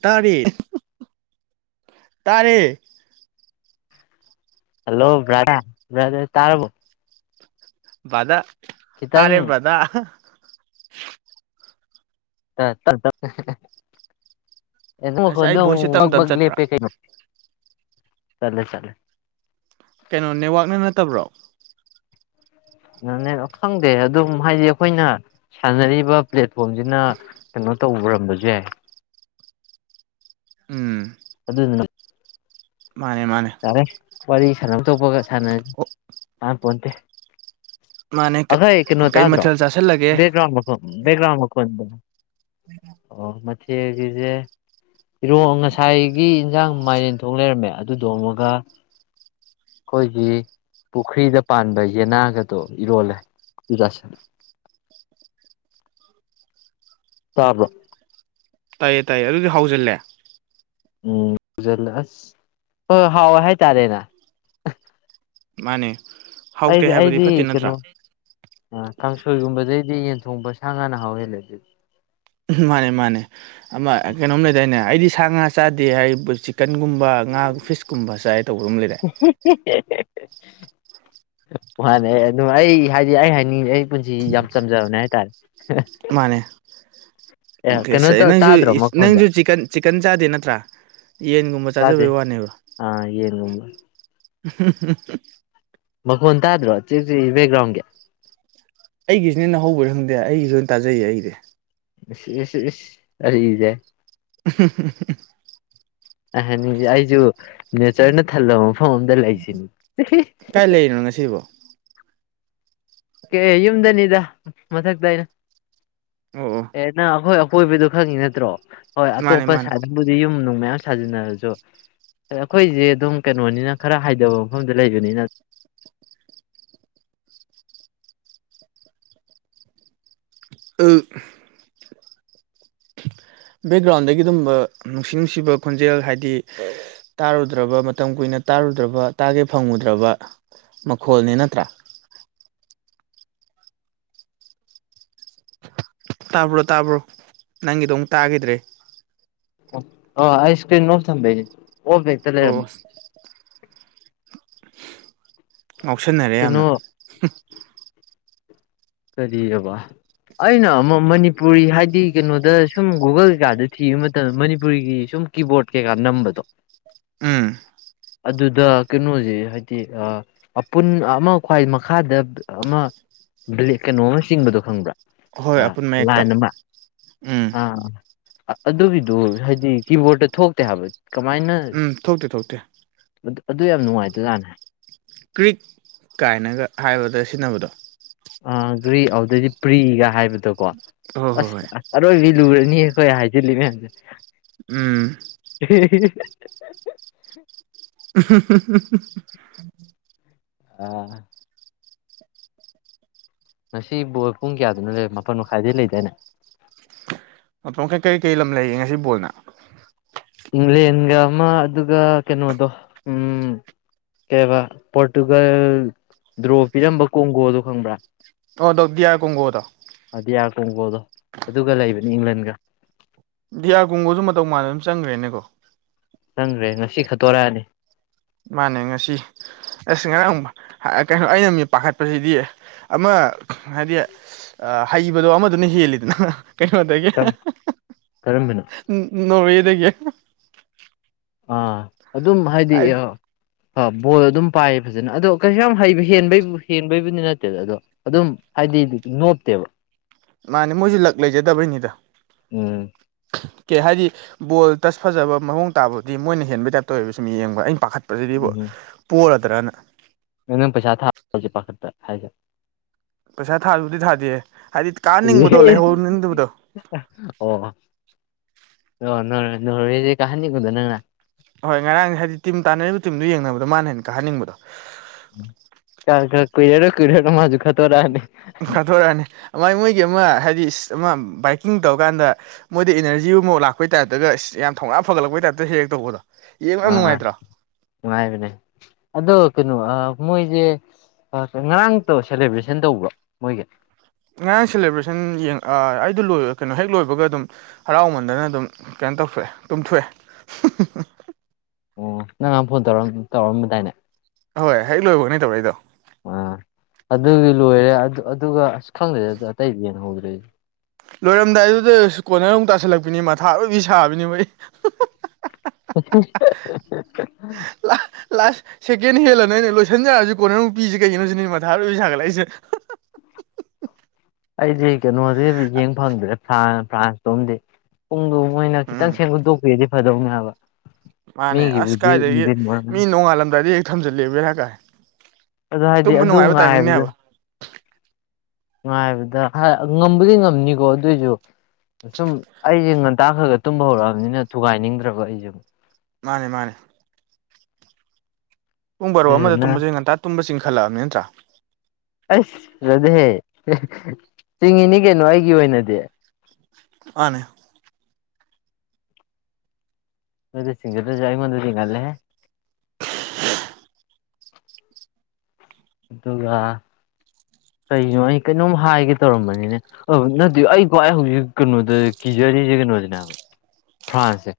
ꯇꯥꯔꯦ ꯇꯥꯔꯦ ꯍꯜꯂꯣ ꯇꯥꯔꯕꯣ ꯕꯔꯗꯔ ꯇꯥꯔꯦ ꯈꯤꯇꯪ ꯕꯔꯗꯔ ꯇ ꯇ ꯇ ꯑꯁ ꯑꯩ ꯚꯣꯏꯁꯁꯦ ꯇꯝ ꯇꯝ [inaudible] ꯆꯠꯄ꯭ꯔꯥ ꯆꯠꯂꯦ ꯆꯠꯂꯦ ꯀꯩꯅꯣ ꯅꯦꯠꯋꯥꯛꯅ ꯅꯠꯇꯕ꯭ꯔꯣ ꯅꯦꯠ ꯈꯪꯗꯦ ꯑꯗꯨꯝ ꯍꯥꯏꯗꯤ ꯑꯩꯈꯣꯏꯅ ꯁꯥꯟꯅꯔꯤꯕ ꯄ꯭ꯂꯦꯠꯐꯣꯝꯁꯤꯅ ꯀꯩꯅꯣ ꯇꯧꯔꯝꯕꯁꯨ ꯎꯝ ꯑꯗꯨꯗ ꯃꯥꯅꯦ ꯃꯥꯅꯦ ꯋꯥꯔꯤ ꯁꯥꯟꯐꯝ ꯊꯣꯛꯄꯒ ꯁꯥꯟꯅꯅꯤ ꯑꯣ ꯀꯥꯟ ꯄꯣꯟꯇꯦ ꯃꯥꯅꯦ ꯑꯩꯈꯣꯏ ꯀꯩꯅꯣ ꯀꯩ ꯇꯥꯗ꯭ꯔꯣ ꯃꯊꯦꯜ ꯆꯥꯁꯤꯜꯂꯒꯦ ꯕꯦꯛꯒ꯭ꯔꯥꯎꯟ ꯃꯈꯣꯟ ꯕꯦꯛꯒ꯭ꯔꯥꯎꯟ ꯃꯈꯣꯟꯗꯣ ꯑꯣ ꯃꯊꯦꯜꯒꯤꯖꯦ ꯏꯔꯣ ꯉꯁꯥꯏꯒꯤ ꯌꯦꯟꯖꯥꯡ ꯃꯥꯏꯔꯦꯟꯊꯣꯡ ꯂꯩꯔꯝꯃꯦ ꯑꯗꯨꯗꯣ ꯑꯃꯨꯒ ꯑꯩꯈꯣꯏꯒꯤ ꯄꯨꯈ꯭ꯔꯤꯗ ꯄꯥꯟꯕ ꯌꯦꯅꯥꯒꯗꯣ ꯏꯔꯣꯜꯂꯦ ꯖꯥꯁꯤꯟ ꯇꯥꯕ꯭ꯔꯣ ꯇꯥꯏꯌꯦ ꯇꯥꯏꯌꯦ ꯑꯗꯨꯗꯤ ꯍ ꯍꯧꯖꯤꯜꯂꯦ ꯎꯝꯜꯂ ꯑꯁ ꯍꯣꯏꯣꯏ ꯍꯥꯎꯋꯦ ꯍꯥꯏꯇꯥꯔꯦꯅ ꯃꯥꯅꯦ ꯍꯥꯎꯇꯦ ꯑꯩꯗꯤ ꯍꯥꯏꯕꯗꯤ ꯑꯩꯗꯤ ꯐꯠꯇꯦ ꯅꯠꯇ꯭ꯔꯥ ꯀꯩꯅꯣ ꯑ ꯀꯥꯡꯁꯣꯏꯒꯨꯝꯕꯗꯩꯗꯤ ꯌꯦꯟ ꯊꯣꯡꯕ ꯁꯥ ꯉꯥꯅ ꯍꯥꯎꯍꯦꯜꯂꯦ ꯑꯗꯨꯗꯤ ꯃꯥꯅꯦ ꯃꯥꯅꯦ ꯑꯃ ꯀꯩꯅꯣꯝ ꯂꯩꯗꯥꯏꯅꯦ ꯑꯩꯗꯤ ꯁꯥ ꯉꯥ ꯆꯥꯗꯦ ꯍꯥꯏ ꯆꯤꯛꯀꯟꯒꯨꯝꯕ ꯉꯥ ꯐꯤꯁꯀꯨꯝꯕ ꯆꯥꯏ ꯇꯧꯕ ꯑꯃ ꯂꯩꯗꯥꯏ ꯃꯥꯅꯦ ꯑꯗꯨꯝ ꯑꯩ ꯍꯥꯏꯗꯤ ꯑꯩ ꯍꯥꯏꯅꯤꯡꯉꯤꯖꯦ ꯑꯩ ꯄꯨꯟꯖꯤ ꯌꯥꯝ ꯆꯝꯖꯕꯅꯦ ꯍꯥꯏꯇꯥꯔꯦ ꯃꯅꯦ ꯑꯦ ꯀꯩꯅꯣ ꯅꯪꯁꯦ ꯇꯧ ꯇꯥꯗ꯭ꯔꯣ ꯃꯈꯣꯟꯁꯦ ꯅꯪꯁꯦ ꯆꯤꯀꯟ ꯆꯤꯛꯀꯟ ꯆꯥꯗꯦ ꯅꯠꯇ꯭ꯔꯥ ꯌꯦꯟꯒꯨꯝꯕ ꯇꯥꯗꯦ ꯆꯥꯖꯕꯩ ꯋꯥꯅꯦꯕꯥ ꯑꯥ ꯌꯦꯟꯒꯨꯝꯕ ꯃꯈꯣꯟ ꯇꯥꯗ꯭ꯔꯣ ꯆꯤꯔꯤꯛ ꯕꯦꯛꯒ꯭ꯔꯥꯎꯟꯒꯤ ꯑꯩꯒꯤꯁꯤꯅꯦ ꯅ ꯍꯧꯕꯅꯤ ꯈꯪꯗꯦ ꯑꯩꯒꯤꯁꯨ ꯑꯣꯏꯅ ꯇꯥꯖꯩꯌꯦ ꯑꯩꯁꯦ ꯏꯁ ꯏꯁ ꯏꯁ [unintelligible] ꯑꯩ ꯍꯅꯤꯉꯤꯁꯦ ꯑꯩꯁꯨ ꯅꯦꯆꯔꯅ ꯊꯜꯂꯕ ꯃꯐꯝ ꯑꯝꯗ ꯂꯩꯁꯤꯅꯤ ꯀꯥꯏ ꯂꯩꯔꯤꯅꯣ ꯉꯁꯤꯕꯣ ꯀꯩ ꯌꯨꯝꯗꯅꯤꯗ ꯃꯊꯛꯇ ꯑꯩꯅ ꯑꯣ ꯑꯣ ꯑꯦ ꯅ ꯑꯩꯈꯣꯏ ꯀꯣꯏꯕꯗꯨ ꯈꯪꯉꯤ ꯅꯠꯇ꯭ꯔꯣ ꯍꯣꯏ ꯃꯥꯅꯦ ꯑꯇꯣꯞꯄ ꯃꯥꯅꯦ ꯁꯥꯏꯠꯇꯕꯨꯗꯤ ꯌꯨꯝ ꯅꯨꯡ ꯃꯌꯥꯝ ꯁꯥꯖꯤꯟꯅꯔꯁꯨ ꯑꯩꯈꯣꯏꯁꯦ ꯑꯗꯨꯝ ꯀꯩꯅꯣꯅꯤꯅ ꯈꯔ ꯍꯥꯏꯊꯕ ꯃꯐꯝꯗ ꯂꯩꯕꯅꯤꯅ [unintelligible] [unintelligible] [inaudible] ꯕꯦꯛꯒ꯭ꯔꯥꯎꯟꯗꯒꯤ ꯑꯗꯨꯕ ꯅꯨꯡꯁꯤ ꯅꯨꯡꯁꯤꯕ ꯈꯣꯟꯖꯦꯜ ꯍꯥꯏꯗꯤ ꯇꯥꯔꯨꯗ꯭ꯔꯕ ꯃꯇꯝ ꯀꯨꯏꯅ ꯇꯥꯔꯨꯗ꯭ꯔꯕ ꯇꯥꯒꯦ ꯐꯪꯉꯨꯗ꯭ꯔꯕ ꯃꯈꯣꯜꯅꯤ ꯅꯠꯇ꯭ꯔꯥ ꯇꯥꯕ꯭ꯔꯣ ꯇꯥꯕ꯭ꯔꯣ ꯅꯪꯒꯤꯗꯣ ꯑꯃꯨꯛ ꯇꯥꯒꯤꯗ꯭ꯔꯦ ꯑ ꯑꯩꯁ ꯀ꯭ꯔꯤꯝ ꯂꯐ ꯊꯝꯕꯩꯁꯦ ꯑꯣꯐ ꯍꯦꯛꯇ ꯑꯣ ꯂꯩꯔꯝꯕ ꯉꯥꯎꯁꯟꯅꯔꯦ ꯀꯩꯅꯣ ꯌꯥꯝꯅ ꯀꯔꯤꯑꯕ ꯑꯩꯅ ꯑꯃ ꯃꯅꯤꯄꯨꯔꯤ ꯍꯥꯏꯗꯤ ꯀꯩꯅꯣꯗ ꯁꯨꯝ ꯒꯨꯒꯜ ꯀꯩꯀꯥꯗ ꯊꯤꯕ ꯃꯇꯝꯗ ꯃꯅꯤꯄꯨꯔꯤꯒꯤ ꯁꯨꯝ ꯀꯤꯕꯣꯔꯠ ꯀꯩꯀꯥ ꯅꯝꯕꯗꯣ ꯎꯝ ꯑꯗꯨꯗ ꯀꯩꯅꯣꯁꯦ ꯍꯥꯏꯗꯤ ꯑꯄꯨꯟ ꯑꯃ ꯈ꯭ꯋꯥꯏ ꯃꯈꯥꯗ ꯑꯃ ꯕ꯭ꯂꯦꯛ ꯀꯩꯅꯣ ꯑꯃ ꯆꯤꯡꯕꯗꯣ ꯈꯪꯕ꯭ꯔꯥ ꯍꯣꯏ ꯑꯄꯨꯟ ꯃꯌꯦꯛꯇꯣ ꯂꯥꯏꯟ ꯑꯃ ꯎꯝ ꯑ ꯑꯗꯨꯒꯤꯗꯨ ꯍꯥꯏꯗꯤ ꯀꯤꯕꯣꯔꯠꯇ ꯊꯣꯛꯇꯦ ꯍꯥꯏꯕ ꯀꯃꯥꯏꯅ ꯎꯝ ꯊꯣꯛꯇꯦ ꯊꯣꯛꯇꯦ ꯑꯗꯨ ꯌꯥꯝ ꯅꯨꯡꯉꯥꯏꯇꯖꯥꯅꯦ ꯀ꯭ꯔꯤꯛ ꯀꯥꯏꯅꯒ ꯍꯥꯏꯕꯗ ꯁꯤꯖꯤꯟꯅꯕꯗꯣ ꯔꯤ ꯑꯗꯨꯗꯗꯤ ꯄ꯭ꯔꯤꯒ ꯍꯥꯏꯕꯗꯣꯀꯣ ꯍꯣꯏ ꯍꯣꯏ ꯑꯁ ꯍꯣꯏ ꯑꯔꯣꯏꯕꯤ ꯂꯨꯔꯅꯤꯍꯦ ꯈꯣꯏꯅ ꯍꯥꯏꯖꯂꯩꯖꯦ ꯎꯝ ꯏꯍ ꯎꯍꯝ ꯍꯝ ꯑ ꯉꯁꯤ ꯕꯣꯏ ꯄꯨꯡ ꯀꯌꯥꯗꯨꯅꯣ ꯂꯩ ꯃꯥꯄꯜ ꯃꯈꯥꯏꯗꯩ ꯂꯩꯗ ꯏꯅꯦ ꯃꯇꯝ ꯀꯩ ꯀꯩ ꯀꯩ ꯂꯝ ꯂꯩꯌꯦꯦ ꯉꯁꯤ ꯕꯣꯜꯅ ꯏꯪꯂꯦꯟꯒ ꯑꯃ ꯑꯗꯨꯒ ꯎꯟ ꯀꯩꯅꯣꯗꯣ ꯎꯟ ꯀꯩꯕ ꯄꯣꯔꯇꯨꯒꯜ ꯗ꯭ꯔꯣ ꯄꯤꯔꯝꯕ ꯀꯣꯡꯒꯣꯗ ꯀꯨꯪꯕꯔꯥ ꯑꯣ ꯗꯗꯤ ꯌꯥ ꯀꯣꯣꯡ ꯀꯗꯣ ꯀꯣꯪꯀꯣꯗꯣ ꯑꯗꯨꯒ ꯂꯩꯕꯅꯦ ꯑꯦꯡꯂꯥꯟꯗ ꯀꯥ ꯗꯤꯌꯥꯒꯨꯝꯒꯁꯨ ꯃꯇꯧ ꯃꯥꯟꯅ ꯑꯗꯨꯝ ꯆꯪꯈ꯭ꯔꯦꯅꯦꯅꯥꯀꯣ ꯆꯪꯈ꯭ꯔꯦ ꯉꯁꯤ ꯈꯠꯇꯣꯔꯛꯑꯅ ꯃꯥꯅꯦ ꯉꯁꯤ ꯑꯁ ꯉꯔꯥꯡ ꯀꯩꯍꯥꯏꯕ ꯑꯩꯅꯥ ꯃꯤꯠꯄꯈꯠꯞꯁꯤꯗꯤ ꯑꯃꯥ ꯍꯨꯗꯦ ꯑ ꯍꯩꯕꯗꯣ ꯑꯃꯗꯨꯅ ꯍꯦꯜꯂꯤꯗꯅ ꯀꯩꯅꯣꯗꯒꯤ ꯀꯔꯝꯕꯅꯣ ꯅꯣꯔꯦꯗꯒꯤ ꯑꯥ ꯑꯗꯨꯝ ꯍꯥꯏꯗꯤ ꯕꯣꯜ ꯑꯗꯨꯝ ꯄꯥꯏꯌꯦ ꯐꯖꯅ ꯑꯗꯣ ꯀꯩꯁꯨ ꯌꯥꯝ ꯍꯩꯕ ꯍꯦꯟꯕꯩꯕꯨ ꯍꯦꯟꯕꯩꯕꯨꯗꯤ ꯅꯠꯇꯦꯗ ꯑꯗꯣ ꯑꯗꯨꯝ ꯍꯥꯏꯗꯤ ꯅꯣꯞꯇꯦꯕ ꯃꯥꯅꯦ ꯃꯣꯏꯁꯨ ꯂꯛ ꯂꯩꯖꯗꯕꯩꯅꯤꯗ ꯎꯝ ꯀꯦ ꯍꯥꯏꯗꯤ ꯕꯣꯜ ꯇꯁ ꯐꯖꯕ ꯃꯑꯣꯡ ꯇꯥꯕꯕꯨꯗꯤ ꯃꯣꯏꯅ ꯍꯦꯟꯕꯩ ꯇꯥꯏꯞꯇꯧꯑꯥꯕꯁꯤ ꯃꯤ ꯌꯦꯡꯕ ꯑꯩꯅ ꯄꯥꯈꯠ ꯄꯥꯁꯤꯗꯤꯕꯣ ꯄꯣꯂꯗ꯭ꯔꯅ ꯅ ꯅꯪ ꯄꯩꯁꯥ ꯊꯥꯁꯤ ꯄꯥꯈꯠꯇ ꯍꯥꯏꯁꯦ ꯄꯩꯁꯥ ꯊꯥꯕꯨꯗꯤ ꯊꯥꯗꯦ ꯍꯥꯏꯗꯤ ꯀꯥꯍꯟꯅꯤꯡꯕꯗꯣ ꯂꯩꯍꯧꯅꯤꯡꯗꯕꯗꯣ ꯑꯣ ꯑꯣ ꯅ ꯅꯔꯦ ꯀꯍꯥꯅꯤꯑꯣꯗꯅ ꯅꯪꯅ ꯍꯣꯏ ꯉꯔꯥꯡꯁꯦ ꯍꯥꯏꯗꯤ ꯇꯤꯝ ꯇꯥꯟꯅꯔꯤꯕ ꯇꯤꯝꯗꯨ ꯌꯦꯡꯅꯕꯗꯣ ꯃꯥꯅ ꯍꯦꯟꯅ ꯀꯥꯍꯟꯅꯤꯡꯕꯗꯣ ꯀ ꯀ ꯀꯨꯏꯔꯦꯒꯥ ꯀꯨꯏꯔꯒꯥ ꯃꯥꯖꯨ ꯈꯔꯇꯧꯔꯥꯅꯤ ꯀꯥꯊꯣꯔꯛꯑꯅꯤ ꯃꯥꯏ ꯃꯣꯏꯒꯤ ꯑꯃ ꯍꯥꯏꯗꯤ ꯏꯁ ꯑꯃ ꯕꯥꯏꯛꯀꯤꯡ ꯇꯧꯔꯀꯥꯟꯗ ꯃꯣꯏꯗ ꯏꯅꯔꯖꯤ ꯑꯃꯥꯎ ꯂꯥꯛꯄꯩ ꯇꯥꯏꯞꯇꯒ ꯏꯁ ꯌꯥꯝ ꯊꯧꯅꯥ ꯐꯒꯠꯂꯛꯄꯩ ꯍꯦꯛ ꯇꯧꯕꯗꯣ ꯌꯦꯡꯕ ꯌꯥꯝ ꯑꯥ ꯑꯥ ꯅꯨꯡꯉꯥꯏꯇ꯭ꯔꯣ ꯅꯨꯡꯉꯥꯏꯕꯅꯦ ꯑꯗꯣ ꯀꯩꯅꯣ ꯃꯣꯏꯁꯦ ꯉꯔꯥꯡ ꯇ ꯁꯦꯂꯦꯕ꯭ꯔꯦꯁꯟ ꯇꯧꯕ ꯃꯣꯏꯒ ꯉꯔꯥꯡ ꯁꯦꯂꯦꯕ꯭ꯔꯦꯁꯟ ꯑꯥ ꯑꯩꯗꯣ ꯂꯣꯏ ꯀꯩꯅꯣ ꯍꯦꯛ ꯂꯣꯏꯕꯒ ꯑꯗꯨꯝ ꯍꯔꯥꯎꯃꯟꯗꯅ ꯑꯗꯨꯝ ꯀꯩꯅ ꯇꯧꯊꯣꯛ ꯑꯥ ꯇꯨꯝꯊꯣꯑꯦ ꯑꯣ ꯅꯪꯅꯥꯟꯐꯣꯟ ꯇꯧꯔ ꯇꯧꯔꯝꯕꯗꯥꯏꯅꯦ ꯍꯣꯏ ꯍꯦꯛ ꯂꯣꯏꯕꯒꯅꯤ ꯇꯧꯔꯛꯑꯩꯗꯣ ꯑꯥ ꯑꯗꯨꯒꯤ ꯂꯣꯏꯔꯦ ꯑꯗꯨꯒ ꯑꯁ ꯈꯪꯗ꯭ꯔꯦ ꯑꯗꯨ ꯑꯇꯩꯗꯤ ꯌꯦꯡ ꯍꯧꯗ꯭ꯔꯦꯗꯤ ꯂꯣꯏꯔꯝꯗꯥꯏ ꯑꯗꯨꯗ ꯀꯣꯟꯅꯔ ꯑꯃꯨꯛ ꯇꯥꯁꯜꯂꯛꯄꯅꯤ ꯃꯊꯥ ꯂꯣꯏꯕꯤ ꯁꯥꯕꯅꯤ ꯃ ꯑꯩ ꯂꯥ [unintelligible] ꯂꯥꯁ ꯁꯦꯀꯦꯟ ꯍꯦꯜꯂꯅ ꯑꯩꯅ ꯂꯣꯏꯁꯤꯟꯖꯔꯑꯁꯤ ꯀꯣꯟꯅꯨꯄꯤꯁꯦ ꯀꯩꯒꯤꯅꯣꯁꯤ ꯅ ꯃꯊꯥꯔꯏ ꯁꯥꯒꯠꯂꯛꯏꯁꯦ [inaudible] ꯑꯩꯗꯤ ꯀꯩꯅꯣꯗꯤ ꯌꯦꯡ ꯐꯪꯗ꯭ꯔꯦ ꯐꯥꯟ ꯐ꯭ꯔꯥꯟꯁꯇꯣꯝꯗꯤ ꯄꯨꯡꯗꯣ ꯃꯣꯏꯅ ꯈꯤꯇꯪ ꯎꯝ ꯁꯦꯝꯒꯠꯇꯣꯛꯄꯤꯗꯤ ꯐꯗꯧꯅꯦꯕ ꯃꯥꯅꯦ ꯑꯁ ꯀꯥꯏꯗꯒꯤ ꯃꯤ ꯑꯣꯏꯔꯝꯒꯅꯤ ꯅꯣꯡꯉꯥꯜꯂꯝꯗꯥꯏꯗ ꯍꯦꯛ ꯊꯝꯖꯤꯜꯂꯦꯕꯦꯔꯥ ꯀꯥꯏ ꯑꯗꯣ ꯍꯥꯏꯗꯤ ꯇꯨꯝꯕ ꯑꯗꯨ ꯅꯨꯡꯉꯥꯏꯕ ꯇꯥꯏꯃꯤꯡꯅꯦ ꯉꯥꯏꯕꯗ ꯍꯥꯏꯕ ꯉꯥꯏꯕꯗ ꯉꯝꯝꯕꯗꯤ ꯉꯝꯅꯤꯀꯣ ꯑꯗꯨꯑꯣꯏꯁꯨ ꯁꯨꯝ ꯑꯩꯁꯦ ꯍꯇꯥꯥꯛꯈ꯭ꯔꯒ [unintelligible] ꯇꯨꯝꯕ ꯍꯧꯔꯛꯑꯕꯅꯤꯅ ꯊꯨꯒꯥꯏꯅꯤꯡꯗ꯭ꯔꯕ ꯑꯩꯁꯨ ꯃꯥꯅꯦ ꯃꯥꯅꯦ ꯄꯨꯡꯕꯔꯣ ꯑꯃꯗ ꯑꯗꯨꯗꯨꯅ ꯇꯨꯝꯕꯁꯤꯦ ꯉꯟꯇꯥ ꯇꯨꯝꯕ ꯆꯤꯡꯈꯠꯂꯛꯑꯕꯅꯤ ꯅꯠꯇ꯭ꯔꯥ ꯑꯁ ꯐꯆꯗꯤꯦ ꯆꯤꯡꯉꯤꯅꯤ ꯀꯩꯅꯣ ꯑꯩꯒꯤ ꯑꯣꯏꯅꯗꯤ ꯃꯅꯦ ꯃꯗꯁꯤꯡꯒꯗꯖꯏ ꯃꯗ ꯍꯥꯏ ꯑꯗꯨꯒ ꯀꯩꯅꯣ ꯑꯩ ꯀꯩꯅꯣꯝ ꯍꯥꯏꯒꯦ ꯇꯧꯔꯝꯕꯅꯤꯅꯦ ꯅꯗꯤ ꯑꯩꯀ ꯍꯧꯖꯤꯛ ꯀꯩꯅꯣꯗ ꯖꯔꯅꯤꯁꯦ ꯀꯩꯅꯣꯁꯤꯅꯦꯕ ꯐ꯭ꯔꯥꯟꯁꯁꯦ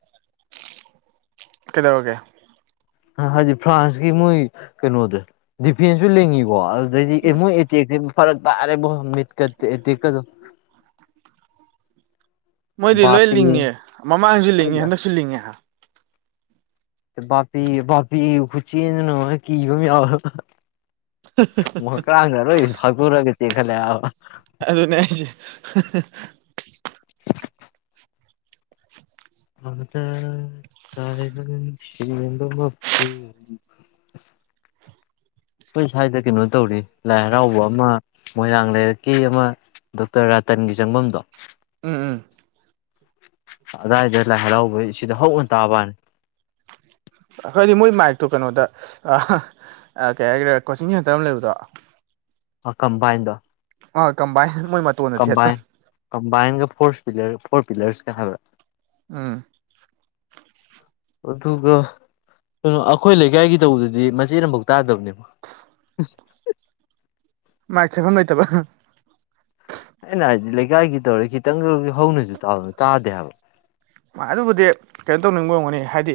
ꯀꯩꯗꯧꯒꯦ ꯍꯥꯏꯗꯤ ꯐ꯭ꯔꯥꯟꯁꯀꯤ ꯃꯣꯏ ꯀꯩꯅꯣꯗ ꯗꯤꯐꯦꯟꯁꯁꯨ ꯂꯦꯡꯉꯤꯀꯣ ꯐꯔꯛ ꯑꯔꯦ ꯃꯤꯀ ꯀꯗ ꯃꯣꯏꯗꯤ ꯂꯣꯏ ꯂꯤꯡꯉꯦ ꯃꯃꯥꯡꯁꯨ ꯂꯤꯡꯉꯦ ꯍꯟꯗꯛꯁꯨ ꯂꯤꯡꯉꯦ ꯄꯤꯄꯤ ꯈꯨꯨꯆꯅꯣ ꯀ ꯃꯀꯥꯡ ꯉꯔꯣꯏ ꯐꯒꯔꯒ ꯆꯦ ꯈꯜꯂꯦꯕ ꯑꯗꯨ ꯑꯗꯨꯅꯦꯁꯤꯦ ꯃꯗ ꯇꯔꯒꯗ [inaudible] ꯑꯩꯈꯣꯏ ꯁ꯭ꯋꯥꯏꯗ ꯀꯩꯅꯣ ꯇꯧꯔꯤ ꯂꯥꯏ ꯍꯔꯥꯎꯕ ꯑꯃ ꯃꯣꯏꯔꯥꯡ ꯂꯩꯔꯛꯀꯤ ꯑꯃ ꯗꯣꯛꯇꯔ ꯔꯥꯇꯟꯒꯤ ꯆꯪꯐꯝꯗꯣ ꯎꯝ ꯎꯝ ꯑꯏꯗꯂ ꯍꯜꯂꯥꯎꯧꯕꯩ ꯁꯤꯗ ꯍꯧꯅ ꯇꯥꯕꯅꯤ ꯑꯩꯈꯣꯏꯗꯤ ꯃꯣꯏ ꯃꯥꯏꯛꯇꯣ ꯀꯩꯅꯣꯗ ꯑ ꯀꯩ ꯍꯥꯏꯒ꯭ꯔꯦ ꯀꯣꯆꯤꯡ ꯍꯦꯟꯇꯔ ꯑꯃ ꯂꯩꯕꯗꯣ ꯑ ꯀꯝꯕꯥꯏꯟꯗ ꯑꯣ ꯀꯕꯥꯥꯏꯟ ꯀꯝꯕꯥꯏꯟ ꯀꯝꯕꯥꯏꯟꯒ ꯐꯣꯔ ꯄꯤꯂꯔ ꯐꯣꯔ ꯄꯤꯂꯔꯁꯀ ꯍꯥꯏꯕ꯭ꯔꯥ ꯎꯝ ꯑꯗꯨꯒ ꯀꯩꯅꯣ ꯑꯩꯈꯣꯏ ꯂꯩꯀꯥꯏꯒꯤ ꯇꯧꯕꯗꯗꯤ ꯃꯆꯦꯠ ꯑꯃꯐꯥꯎ ꯇꯥꯗꯕꯅꯦꯕ [inaudible] ꯃꯥꯏ ꯆꯐꯝꯐꯝ ꯂꯩꯣꯏꯇꯕ ꯑꯩꯅ ꯍꯥꯏꯗꯤ ꯂꯩꯀꯥꯏꯒꯤ ꯇꯧꯔ ꯈꯤꯇꯪꯒ ꯍꯧꯅꯁꯨ ꯇꯥꯗꯦ ꯍꯥꯏꯕ ꯑꯗꯨꯕꯨꯗꯤ ꯀꯩꯅꯣ ꯇꯧꯅꯤꯡꯕ ꯉꯝꯒꯅꯤ ꯍꯥꯏꯗꯤ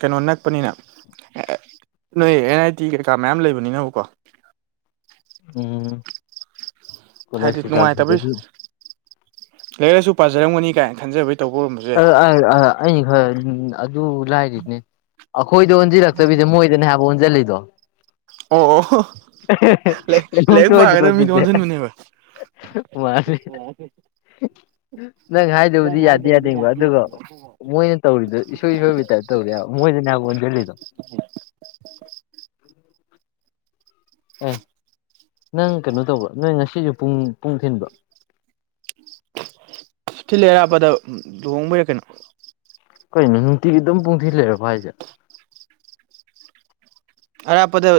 ꯀꯩꯅꯣ ꯅꯛꯄꯅꯤꯅ ꯅꯣꯏ ꯑꯦꯟ ꯑꯥꯏ ꯇꯤ ꯀꯩꯀꯥ ꯃꯌꯥꯝ ꯂꯩꯕꯅꯤꯅꯕꯀꯣ ꯎꯝ ꯀꯣꯂꯦꯖ ꯍꯥꯏꯗꯤ ꯀꯩꯀꯥ ꯅꯨꯡꯉꯥꯏꯇꯕꯩ ꯂꯤꯡꯕꯒꯤ ꯂꯥꯏꯔꯤꯛ ꯂꯥꯏꯁꯨ ꯄꯥꯖꯔꯝꯒꯅꯤ ꯀꯥꯏꯅ ꯈꯟꯖꯕꯩ ꯇꯧꯕ ꯑꯣꯏꯔꯝꯕꯁꯨ ꯑ ꯌꯥꯏ ꯍ ꯑꯗꯨ ꯂꯥꯏꯔꯤꯅꯦ ꯑꯩꯈꯣꯏꯗ ꯑꯣꯟꯁꯤꯜꯂꯛꯇꯕꯤꯗ ꯃꯣꯏꯗꯅꯦ ꯍꯥꯏꯕ ꯑꯣꯟꯁꯤꯜꯂꯤꯗꯣ ꯑꯣ ꯑꯣ ꯀ ꯂꯥꯏꯔꯤꯛ ꯑꯣꯏꯗ ꯄꯥꯒꯗꯕ ꯃꯤꯗꯣ ꯑꯗꯨꯗꯤꯦ ꯑꯣꯟꯁꯤꯟꯕꯅꯦꯕ ꯃꯥꯁ ꯅꯪ ꯍꯥꯏꯗꯕꯨꯗꯤ ꯌꯥꯗꯦ ꯌꯥꯅꯤꯡꯕ ꯑꯗꯨꯒ ꯃꯣꯏꯅ ꯇꯧꯔꯤꯗꯣ ꯏꯁꯣꯏ ꯏꯁꯣꯏꯕꯤ ꯇꯥꯏꯞꯇ ꯇꯧꯔꯤꯦꯕ ꯃꯣꯏꯗꯅꯦ ꯍꯥꯏꯕ ꯑꯣꯟꯁꯤꯜꯂꯤꯗꯣ [inaudible] ꯑꯦ ꯅꯪ ꯀꯩꯅꯣ ꯇꯧꯕ ꯅꯣꯏ ꯉꯁꯤꯁꯨ ꯄꯨꯡ ꯄꯨꯡ ꯊꯤꯟꯕ ꯁꯤꯂ ꯑꯔꯥꯞꯄꯗ ꯂꯨꯍꯣꯡꯕ ꯌꯥ ꯀꯩꯅꯣ ꯀꯩꯅꯣ ꯅꯨꯡꯇꯤꯒꯤ ꯑꯗꯨꯝ ꯄꯨꯡꯊꯤꯜ ꯂꯩꯔꯕ ꯍꯥꯏꯁꯦ ꯑꯔꯥꯞꯄꯗ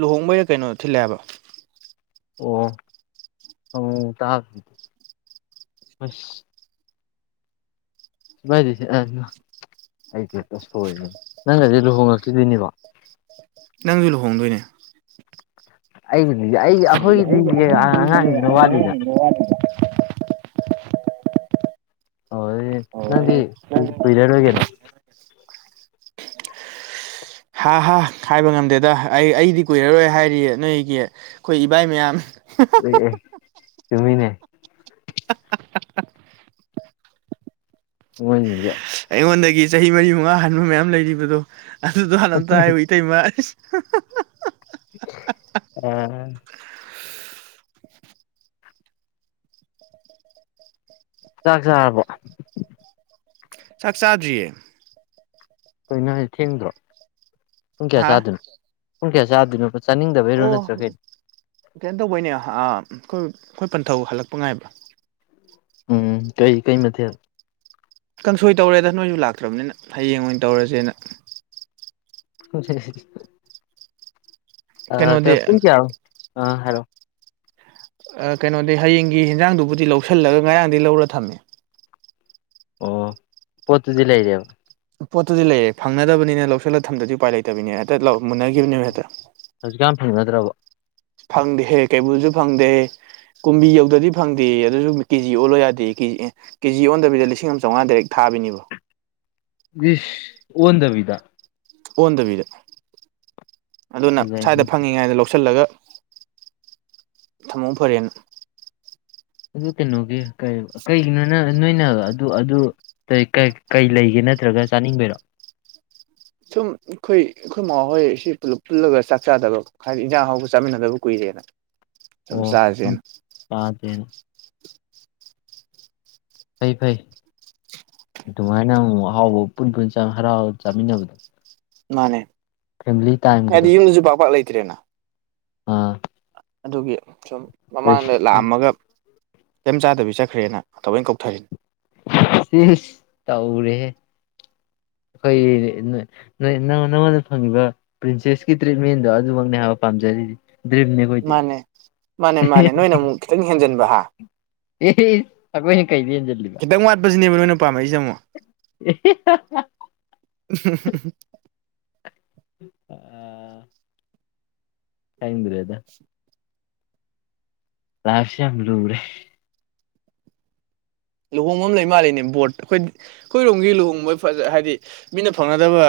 ꯂꯨꯍꯣꯡꯕꯩꯔ ꯀꯩꯅꯣ ꯊꯤꯜꯂꯦꯕ ꯑꯣ ꯑ ꯇꯥꯁ ꯃꯖꯦꯁꯤ ꯑꯔ ꯑꯩ ꯀ ꯍꯦꯛꯇ ꯁꯣꯏꯔꯤꯦ ꯅꯪꯒꯗꯤ ꯂꯨꯍꯣꯡꯂꯛꯈꯤꯗꯣꯏꯅꯦꯕ ꯅꯪꯁꯨ ꯂꯨꯍꯣꯡꯗꯣꯏꯅꯦ ꯑꯩꯒꯤꯗꯤ ꯑꯩ ꯑꯩꯈꯣꯏꯒꯤꯗꯤ ꯑꯉꯥꯡꯗꯨꯅ ꯋꯥꯠꯂꯤꯗ ꯍꯣꯏ ꯅꯪꯗꯤꯨꯏ ꯀꯨꯏꯂꯔ ꯑꯣꯏꯒꯅꯣ ꯍꯥ ꯍꯥꯥ ꯍꯥꯏꯕ ꯉꯝꯗꯦꯗ ꯑꯩ ꯑꯩꯗꯤ ꯀꯨꯏꯔꯔꯣꯏ ꯍꯥꯏꯔꯤꯌꯦ ꯅꯣꯏꯒꯤ ꯑꯩꯈꯣꯏ ꯏꯕꯥꯏ ꯃꯌꯥꯝ ꯑꯦ ꯇꯨꯃꯤꯅꯦ [unintelligible] ꯑꯩꯉꯣꯟꯗꯒꯤ ꯆꯍꯤ ꯃꯔꯤ ꯃꯉꯥ ꯍꯟꯕ ꯃꯌꯥꯝ ꯂꯩꯔꯤꯕꯗꯣ ꯑꯗꯨꯗꯣ ꯍꯥꯟꯅ ꯑꯝꯇ ꯍꯥꯏꯕ ꯏꯇꯩꯃ ꯑꯁ ꯍ ꯍ ꯍ ꯍ ꯑ ꯆꯥꯛ ꯆꯥꯔꯕꯣ ꯆꯥꯛ ꯆꯥꯥꯗ꯭ꯔꯤꯌꯦ ꯀꯩꯅꯣꯍꯥꯢꯖꯤ ꯊꯦꯡꯗ꯭ꯔꯣ ꯄꯨꯡ ꯀꯌꯥ ꯍꯥ ꯆꯥꯗꯣꯏꯅꯣ ꯄꯨꯡ ꯀꯌꯥ ꯆꯥꯗꯣꯏꯅꯣ ꯑꯣ ꯀꯩꯅꯣ ꯇꯧꯕꯩꯅꯦ ꯑꯩꯈꯣꯏ ꯑꯩꯈꯣꯏ ꯄꯟꯊꯧ ꯍꯜꯂꯛꯄ ꯉꯥꯏꯕ ꯎꯝ ꯀꯩ ꯀꯩ ꯃꯊꯦꯜ ꯀꯥꯡꯁꯣꯏ ꯇꯧꯔꯦꯗ ꯅꯣꯏꯁꯨ ꯂꯥꯛꯇ꯭ꯔꯕꯅꯤꯅ ꯍꯌꯦꯡ ꯑꯣꯏꯅ ꯇꯧꯔꯁꯦꯅ ꯎꯍꯍꯍꯍ ꯑ ꯀ ꯀꯩꯅꯣꯗꯤ ꯄꯨꯡ ꯀꯌꯥ ꯑ ꯍꯥꯢꯌꯣ ꯀꯩꯅꯣꯗꯤ ꯍꯌꯦꯡꯒꯤ ꯍꯟꯖꯥꯡꯗꯨꯕꯨꯗꯤ ꯂꯧꯁꯤꯜꯂꯒ ꯉꯔꯥꯡꯗꯒꯤꯩ ꯂꯧꯔ ꯊꯝꯃꯦ ꯑꯣ ꯄꯣꯠꯇꯨꯗꯤ ꯂꯩꯔꯕ ꯄꯣꯠꯇꯨꯗꯤ ꯂꯩꯔꯦ ꯐꯪꯅꯗꯕꯅꯤꯅ ꯂꯧꯁꯤꯜꯂꯒ ꯊꯝꯗꯗꯤ ꯎꯄꯥꯏ ꯂꯩꯇꯕꯅꯤ ꯍꯦꯛꯇ ꯃꯨꯟꯅꯈꯤꯕꯅꯦꯕ ꯍꯦꯛꯇ ꯍꯧꯖꯤꯛꯀꯥꯟ ꯐꯪꯅꯗ꯭ꯔꯕꯣ ꯐꯪꯗꯦꯍꯦ ꯀꯩꯕꯨꯜꯁꯨ ꯐꯪꯗꯦꯍꯦ ꯀꯨꯝꯕꯤ ꯌꯧꯗ꯭ꯔꯗꯤ ꯐꯪꯗꯦ ꯑꯗꯨꯁꯨ ꯀꯦꯖꯤ ꯑꯣꯜꯂꯣ ꯌꯥꯗꯦ ꯀꯦꯖꯤ ꯀꯦꯖꯤ ꯑꯣꯟꯗꯕꯤꯗ ꯂꯤꯁꯤꯡ ꯑꯃ ꯆꯥꯝꯃꯉꯥ ꯇꯔꯦꯠ ꯊꯥ ꯇꯥꯕꯤꯅꯤꯕ ꯁ ꯑꯣꯟꯗꯕꯤꯗ ꯑꯣꯟꯗꯕꯤꯗ ꯑꯗꯨꯅ ꯐꯖꯩꯅꯦ ꯁ꯭ꯋꯥꯏꯗ ꯐꯪꯉꯤꯉꯥꯏꯗ ꯂꯧꯁꯤꯜꯂꯒ ꯊꯃꯧ ꯐꯔꯦꯅ ꯑꯗꯨ ꯀꯩꯅꯣꯒꯤ ꯀꯩꯒꯤꯅꯣ ꯅꯣꯏꯅ ꯑꯗꯨ ꯀꯩ ꯂꯩꯒꯦꯅꯤ ꯅꯠꯇ꯭ꯔꯒ ꯆꯥꯅꯤꯡꯕꯩꯔꯣꯑꯣ ꯁꯨꯝ ꯑꯩꯈꯣꯏ ꯑꯩꯈꯣꯏ ꯃꯥ ꯍꯣꯏ ꯁꯤ ꯄꯨꯜꯂꯒ ꯆꯥꯛ ꯆꯥꯗꯕ ꯍꯥꯏꯗꯤ ꯏꯟꯖꯥꯡ ꯍꯥꯎꯕ ꯆꯥꯃꯤꯟꯅꯗꯕ ꯀꯨꯏꯔꯦꯅ ꯁꯨꯝ ꯑꯣ ꯍ ꯆꯥꯁꯦꯅ ꯇꯥꯗꯦꯅ ꯐꯩ ꯐꯩ ꯑꯗꯨꯃꯥꯏꯅ ꯑꯃꯨꯛ ꯑꯍꯥꯎꯕ ꯄꯨꯟ ꯄꯨꯟ ꯍꯔꯥꯎ ꯆꯥꯃꯤꯟꯅꯕꯗꯣ ꯃꯥꯅꯦ ꯐꯦꯃꯤꯂꯤ ꯍꯥꯏꯗꯤ ꯇꯥꯏꯝꯒꯗꯣ ꯌꯨꯝꯗꯁꯨ ꯄꯥꯛ ꯄꯥꯛ ꯂꯩꯇ꯭ꯔꯦꯅ ꯑꯥ ꯑꯗꯨꯒꯤ ꯁꯨꯝ ꯑꯁ ꯃꯃꯥꯡꯗ ꯂꯥꯛꯑꯝꯃꯒ ꯀꯩꯝ ꯆꯥꯗꯕꯤ ꯆꯠꯈ꯭ꯔꯦꯅ ꯑꯩꯅ ꯀꯧꯊꯔꯤꯅꯦ ꯁꯤ ꯇꯧꯔꯦꯍꯦ ꯑꯩꯈꯣꯏ ꯅ ꯅꯉꯣꯟꯗ ꯐꯪꯉꯤꯕ ꯄ꯭ꯔꯤꯟꯁꯦꯁꯀꯤ ꯇ꯭ꯔꯤꯠꯃꯦꯟꯗꯣ ꯑꯗꯨꯃꯛꯅꯦ ꯍꯥꯏꯕ ꯄꯥꯝꯖꯔꯤ ꯃꯥꯅꯦ ꯃꯥꯅꯦ ꯃꯥꯅꯦ ꯅꯣꯏꯅ ꯑꯃꯨꯛ ꯈꯤꯇꯪ ꯍꯦꯟꯖꯟꯕ ꯍꯥ ꯑꯦ ꯁꯈꯣꯏꯅꯦ ꯀꯩꯗ ꯍꯦꯟꯖꯜꯂꯤꯕ ꯁꯤꯅꯦꯕ ꯅꯣꯏꯅ ꯄꯥꯝꯃꯏꯁꯦ ꯑꯃꯨꯛ ꯑ ꯈꯪꯗ꯭ꯔ°ꯗ ꯂꯥꯢꯞꯁꯦ ꯌꯥꯝ ꯂꯨꯔꯦ ꯂꯨꯍꯣꯡꯕ ꯑꯃ ꯂꯩ ꯃꯥꯜꯂꯤꯅꯦ ꯕꯣꯔꯠ ꯑꯩꯈꯣꯏ ꯑꯩꯈꯣꯏꯔꯣꯝꯒꯤ ꯂꯨꯍꯣꯡꯕ ꯐꯖ ꯍꯥꯏꯕꯗꯤ ꯃꯤꯅ ꯐꯪꯒꯗꯕ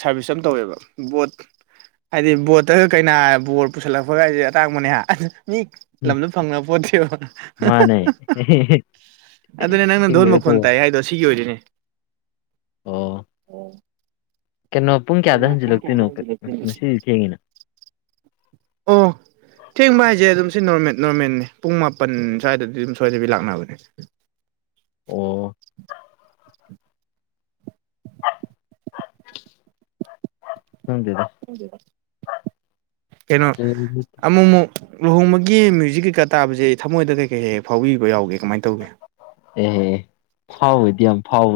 ꯁꯥꯔꯚꯤꯁ ꯑꯃ ꯇꯧꯋꯦꯕ ꯕꯣꯠ ꯍꯥꯏꯗꯤ ꯕꯣꯠꯇꯒ ꯀꯩꯅꯅꯥ ꯕꯣꯠ ꯄꯨꯁꯜꯂꯛꯄꯒꯁꯦ ꯑꯇꯥꯡꯕꯅꯦ ꯃꯤ ꯂꯝꯗ ꯐꯪꯅꯄꯣꯠꯇꯦꯕ ꯃꯥꯅꯦ ꯑꯗꯨꯅꯦ ꯅꯪꯅ ꯙꯣꯔꯃ ꯆꯤꯡꯗꯒ ꯈꯣꯟ ꯇꯥꯏ ꯇꯣꯡ ꯍꯥꯏꯗꯣ ꯁꯤꯒꯤ ꯑꯣꯏꯗꯤꯅꯦ ꯑꯣ ꯀꯩꯅꯣ ꯄꯨꯡ ꯀꯌꯥꯗ ꯍꯟꯖꯤꯜꯂꯛꯇꯣꯏꯅꯣ ꯍꯟꯖꯤꯜꯂꯛꯇꯣꯏꯅꯣ ꯃꯁꯤꯗꯤ ꯊꯦꯡꯉꯤꯅ ꯑꯣ ꯊꯦꯡꯕ ꯍꯥꯏꯁꯦ ꯑꯗꯨꯝ ꯁꯤ ꯅꯣꯔꯃꯦꯜ ꯅꯣꯔꯃꯦꯜꯅꯦ ꯄꯨꯡ ꯃꯥꯄꯟ ꯁ꯭ꯋꯥꯏꯗꯗꯤ ꯑꯗꯨꯝ ꯁꯣꯏꯗꯕꯤ ꯂꯥꯛꯅꯕꯅꯦ ꯑꯣ ꯈꯪꯗꯦꯗ ꯀꯩꯅꯣ ꯑꯃꯨꯃꯨ ꯂꯨꯍꯣꯡꯕꯒꯤ ꯃ꯭ꯌꯨꯖꯤꯛ ꯀꯩꯀꯥ ꯇꯥꯕꯁꯦ ꯊꯃꯣꯏꯗ ꯀꯩꯀꯩ ꯍꯦꯛ ꯐꯥꯎꯕꯤꯕ ꯌꯥꯎꯒꯦ ꯀꯃꯥꯏꯅ ꯇꯧꯒꯦ ꯑꯦꯍꯦ ꯐꯥꯎꯗꯤ ꯌꯥꯝ ꯐꯥꯎ